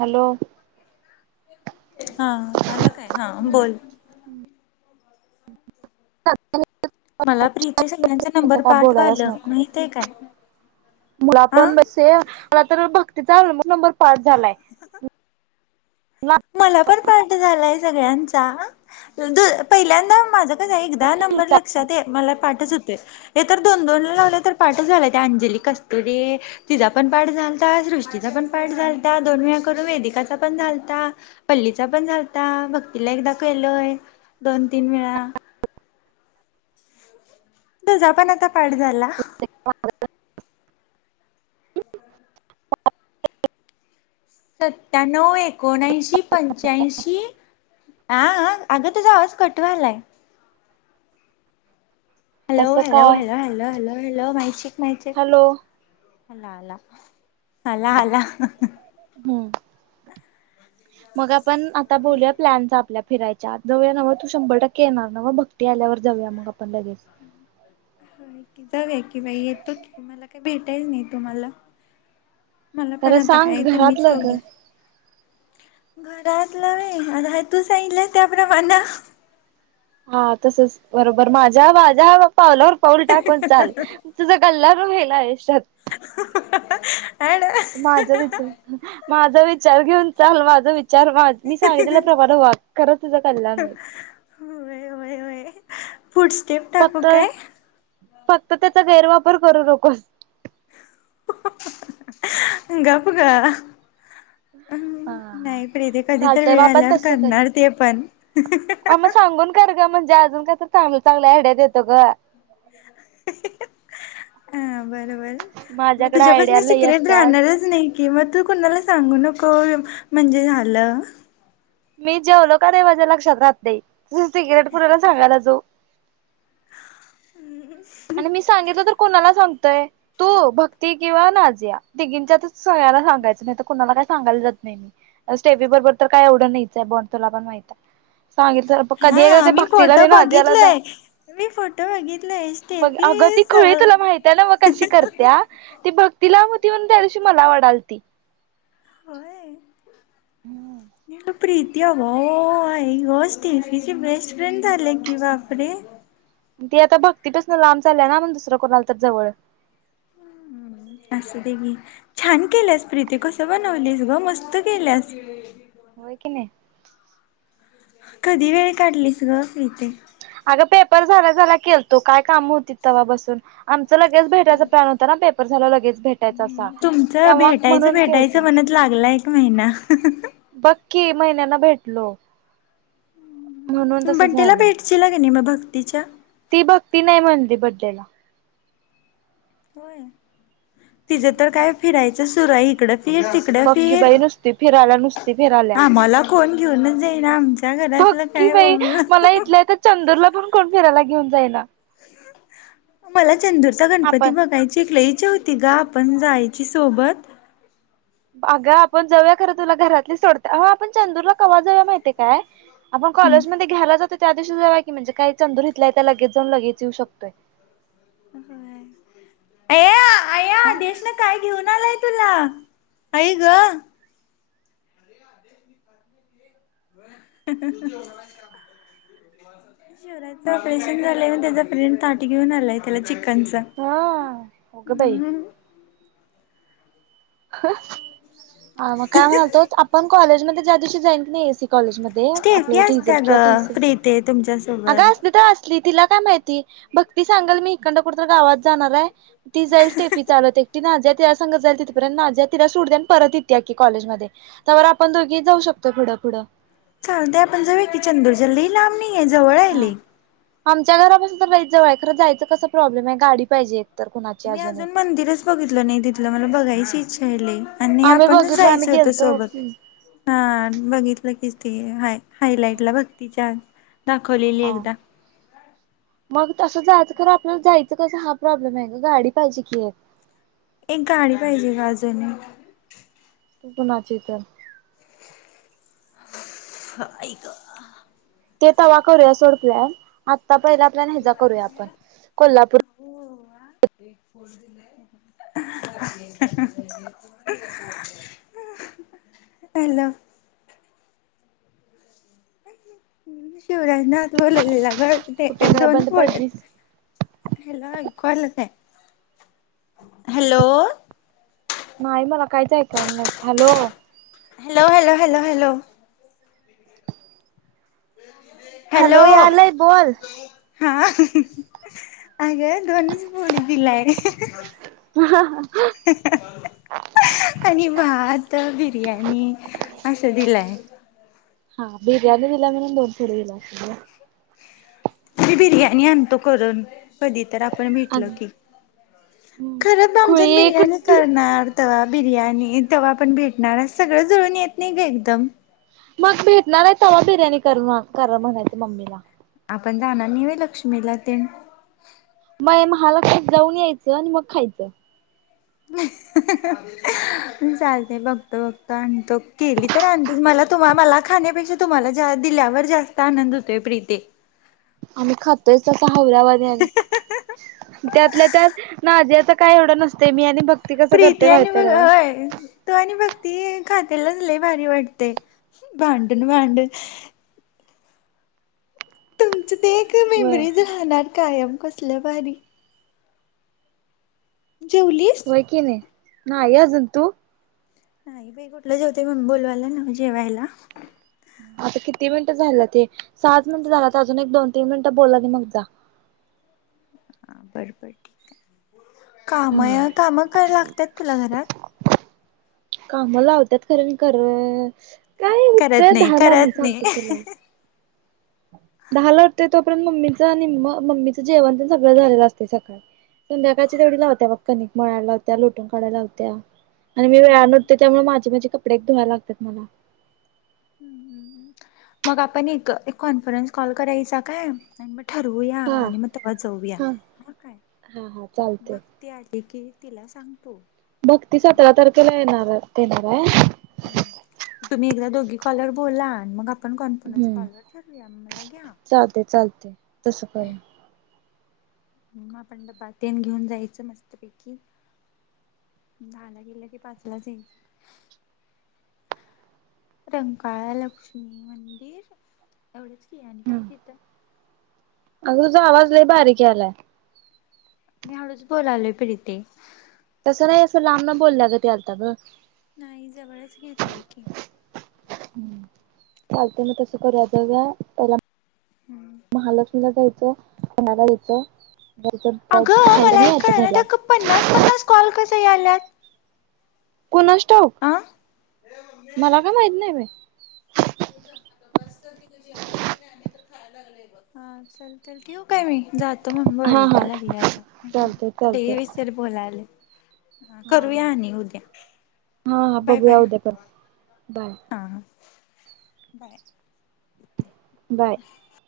Hello हां हा आला काय हा बोल ह मला प्रीते सगळ्यांचा नंबर का बोलायलाच पाठवालं नको माहित आहे काय मला आ पण बाई सेम मला तर बघ ते चाल मग नंबर पास झालाय मला पण पठ झालाय सगळ्यांचा द पहिल्यांदा माझ्या एकदा नंबर लक्षात आहे मला पाठच होतय हे तर दोन दोन लावले तर पाठच झाला ते अंजली कस्तुरी तिचा पण पाठ झालता सृष्टीचा पण पाठ झालता दोन वेळा करून वेदिकाचा पण झालता पल्लीचा पण झालता भक्तीला एकदा केलय दोन तीन वेळा तुझा पण आता पाठ झाला सत्याण्णव एकोणऐंशी पंच्याऐंशी ह अगं तरच आवाज कटवलाय हॅलो कसं हॅलो काय hello hello hello hello mic check hello अला अला अला अला हम्म मग पण आता बोलूया प्लॅनचा आपल्या फिरायच्या जाऊया ना मग तू शंभर टक्के येणार ना मग भक्ती आल्यावर जाऊया मग लगेच कि जाऊ कि बा येतो की मला काही भेटायच नाही तुम्हाला मला पण तर आता सांग काय तुम्ही घरातलं ग घराात ल होय आता तू सांगितल्यालाप्रमाणे हा तसच बरोबर माझ्या हवा पावलावर पाऊल टाकून चाल तुझ गल्लाार वईल आयुष्यात ऍड माझा विचार माझ विचार घेऊनचाल माझा विचार चार वा मी सांगितला प्रमाण वाक खरच तुझ कल्याण फूडस््टेप टाकू फक्त काय. फक्त त्याचा गैरवापर करू नकोस. गप ग अ हम नाही प्रीती कधी तर चालतंय मग वेळ आपण आल्यावर तसं करा. करणार. ते पण े अजून कायम्हाला चांगल्या आयड्या येतो ग. अ बरोबर मग माझ्याकडे आयडिया तुझ्यापासून लई सिक्रेट असत्यात. राहणारच नाही की मग तू कोणाला सांगू नको. म्हणजे झालं. मी जेवलो कणी माझ्या लक्षात राहत नाही. सिक्रेट कुणाला सांगायला जाऊ हम्म. य तू भक्ती किंवा नाजिया दिघींच्याच सगळ्यांना सांगायचं. नाही तर कुणाला काही सांगायला जात नाही. मी स्टेपी बरोबर तर काय एवढं नाहीच आहे बॉण्ड तुला पण माहितय. हाा मी फोटो नाझियाला बघितलय जाऊन मी फोटो बघितलयतील. अग त खळी तुला माहित्या ना म कशी करत्या ती भक्तीला होती. म्हण त्या दिवशी मला वडालती होय हे प्रीतया भा आई ग स्टीफीचे बेस्ट फ्रेंड झाले की बापरे. ती आता बघतीच ना लांब चालल्याय ना मग दुसरं कोण आल तर जवळ असं दे गी छान केल्यास प्रीती कस बनवलीस ग मस्त केल्यास. हो क नाही. कधी वेळ काढलीस ग इथे पेपर झाला झा केतो काय काम होती. तेव्हा बसून चलागे भेटां थला लागे ह् तुमचं भेटायचं भेटायचं केलतो म्हणत लागलं एक महिना महिन्यांना भेटलो. म्हणून तसं बंटेला झालं बेटची ला क नाही मबा चक्तीच्या ती भक्ती नाही म्हणली बदलेला होय तिचं तर काय फिरायचं सुरा आहे इकड बक्की बाई नुसती फिराला नुसती फिराल्या आम्हाला कोण घेऊनच जाईना आमच्या घरातलं बक्की काय बाई मला बोललं इथलंय तर चंदूरला पण कोण फिरायला घेऊन जायला मला चंदुरता गणपती आपण बघायची एक लईची होती गा आपण जायची सोबत अगा आपण जऊया खरं तुला घरातली सोडत अ आपण चंदूरला कवाजव माहितीय काय आपण कॉलेजमध्येध्ये घ्यायला जातो त्या दिवशी जेव की म्हणजे काही चंदूर घथलाय त्या लगेच जाऊन लगेच येऊ शकतोय हो अ आ देशन काय घेऊन आलाय ला ई ग शिवराच ऑपरेशन झालंय त्याचा फ्रेंड ताट घेऊन आलाय त्याला चिक हा उघदाई ह ह मग काय म्हणतो आपण कॉलेज मध्ये ज्या दिवशी जाईन नाहीक स्टेफी असते ग प्रीते तुमच्या अग असते अस तिला काय माहिती बक्ती सांगल मी इड कुठ गावात जाणार आहे ती जाईल्टेफी चाल ते ती नाजीया तिच्या सग जाईल तिथपर्यंत नाजीया तिला सोडती परत येतीया कि कॉलेज मध्ये तवर आपण दोघी जाऊ शकतो पुुढं पुढ चालतंय आपण जाऊ कि चंदूर जल लय लांब नाही. हा आमच्या घरापासून तर लईच जवळ आहे. खरं जायचं कसा प्रॉब्लेम आहे गाडी पाहिजे? तर कुणाची मी एक अजून मंदिरच बघितलं नाही तिथलं मला बघायचं. शेले. आणि आम्ही आपण बघितलं आम्ही जायचं होत गेलतो सोबत हा बघितलं की तेे आहे. हायलाईट ला भक्तीच्या. दाखवलेली हा एकदा. मग तसं जायचं आपल्याला जायचं कसं हा प्रॉब्लेम आहे गाडी पाहिजे की एक? एक गाडी पाहिजे का अजून एक कोणाची तर आई ग ते तवा करूया सोड प्लॅन आता आता पहिला आपल्याला हे जा करूया आपण कोल्हापूर हॅलो. शिवराजनात बोलाले ला. कुठे ते जरा दोन बंद पडलीस हॅलो ऐकू आला काय? हॅलो. नाही मला काहीच ऐकू आल नाही hello. Hello hello hello hello hello यायल बोल. हा अगं फोडी दिलाय. आणि म तर आणि असं दिलंय. हा बिर्याणी दिला म्हणून दोन फोडी दिला. मी बिर्याणी आणतो करून कधीचं. तर आपण भेटल अग की खरं आमच्यात खुळी बिर्याणी कुठली करणार. तेव्हा बिर्याणी तेव्हा आपण भेटणार सगळं जुळून येत नाही ग एकदम. मग भेटणार आहे तेव्हा बिर्याणी करून करा म्हणायचं मम्मीला. आपण जाणार न लक्ष्मीला ते? होय महालक्ष्मी ते जाऊन यायचं आणि मग खायचं. चालते बघतो बघतो आणतो केली तर आण मला तुम्हा मला खाण्यापेक्षा तुम्हाला दिल्यावर जास्त आनंद होतोय प्रीते. आम्ही खातोय तसा हौऱ्यावाणी आणि त्यातल्या त्यात नादीया तर काय एवढं नसते मी आणि भक्ती कसं प्रीती करते आणि माहिती बघ आहे नव्ह हयो तु आणि भक्ती. खातीला लय भारी वाटते भांडून भांडून ते एक व्हय मेंबरीज राहणार कायम कसल्या भारी जेवलीस? होय कि नाही नाई अजून तु नाही बाई कुठलं जेवतोय मम्मी बोलावल्या नव्ह जेवायला आता किती मिनिटं झाला ते सात मिनिट झाल्यात अजून एक दोन तीन मिनिटं बोल आणि मग जा हां बरं बरं ठीक आहे काम यार काम करायला लागतात तुला घरात काम लावत्यात खरं मी करररर करत नाही करत नाही तुला. दहाला उटते तोपर्यंत मम्मीचं निम्म मम्मीचं जेवण तेन सगळं झालेलं असतय सकाळी संध्याकाळची तेवढी लावत्या बघ कनिक मळायला लावत्या लुटून काढायला लावत्या आणि मी वेळाान उटतोय त्यामुळे माझे माझे कपडे एक धुवायला लागतात मला मग आपण एक कॉन्फरन्स कॉल करायचा काय ठरवूया हा आणि मग तेव्हा जाऊया हा ह काय हा हा चालतंय. भक्ती आली की तिला सांगतो भक्ती सतरा तारखेला येणाराय तुमही एकदा दोघी कॉलवर बोला मग आप पण कॉन्फरन्स हम्म कॉलर ठरूया मला घ्या चालतंय चालतंय तसं करू. हम आपण डबातेन घेऊन जायचं मस्तपैकी दहा ला गेलं की पाचलायचं रंकाळा लक्ष्मी मंदिर एवढंच कि आणि काय तिथं अग तुझा आवाज लई बारीक यायलाय मी हळूच बोलालोय प्रीती तसं नाही असं लांबन बोलल्या गत यालता ग नाही जवळच घेतलाय की चालते मग तसं करूया जाऊ्या पहिला महालक्ष्मीला जायचं पुणाला दय अगं मला कळना त्या पन्नास पन्नास कॉल कस आल्यात कुणास ठाऊक मला काय माहित नाही बाई हा चल ठेवू काय मी ज मग हा वरडा हा लागल्या आता चालतंय चालतंय लई उशर बोलालोय हा करूया आणि उद्या ह हा हा बाय बाय बघूया उद्या तर बाय हां हां बाय बाय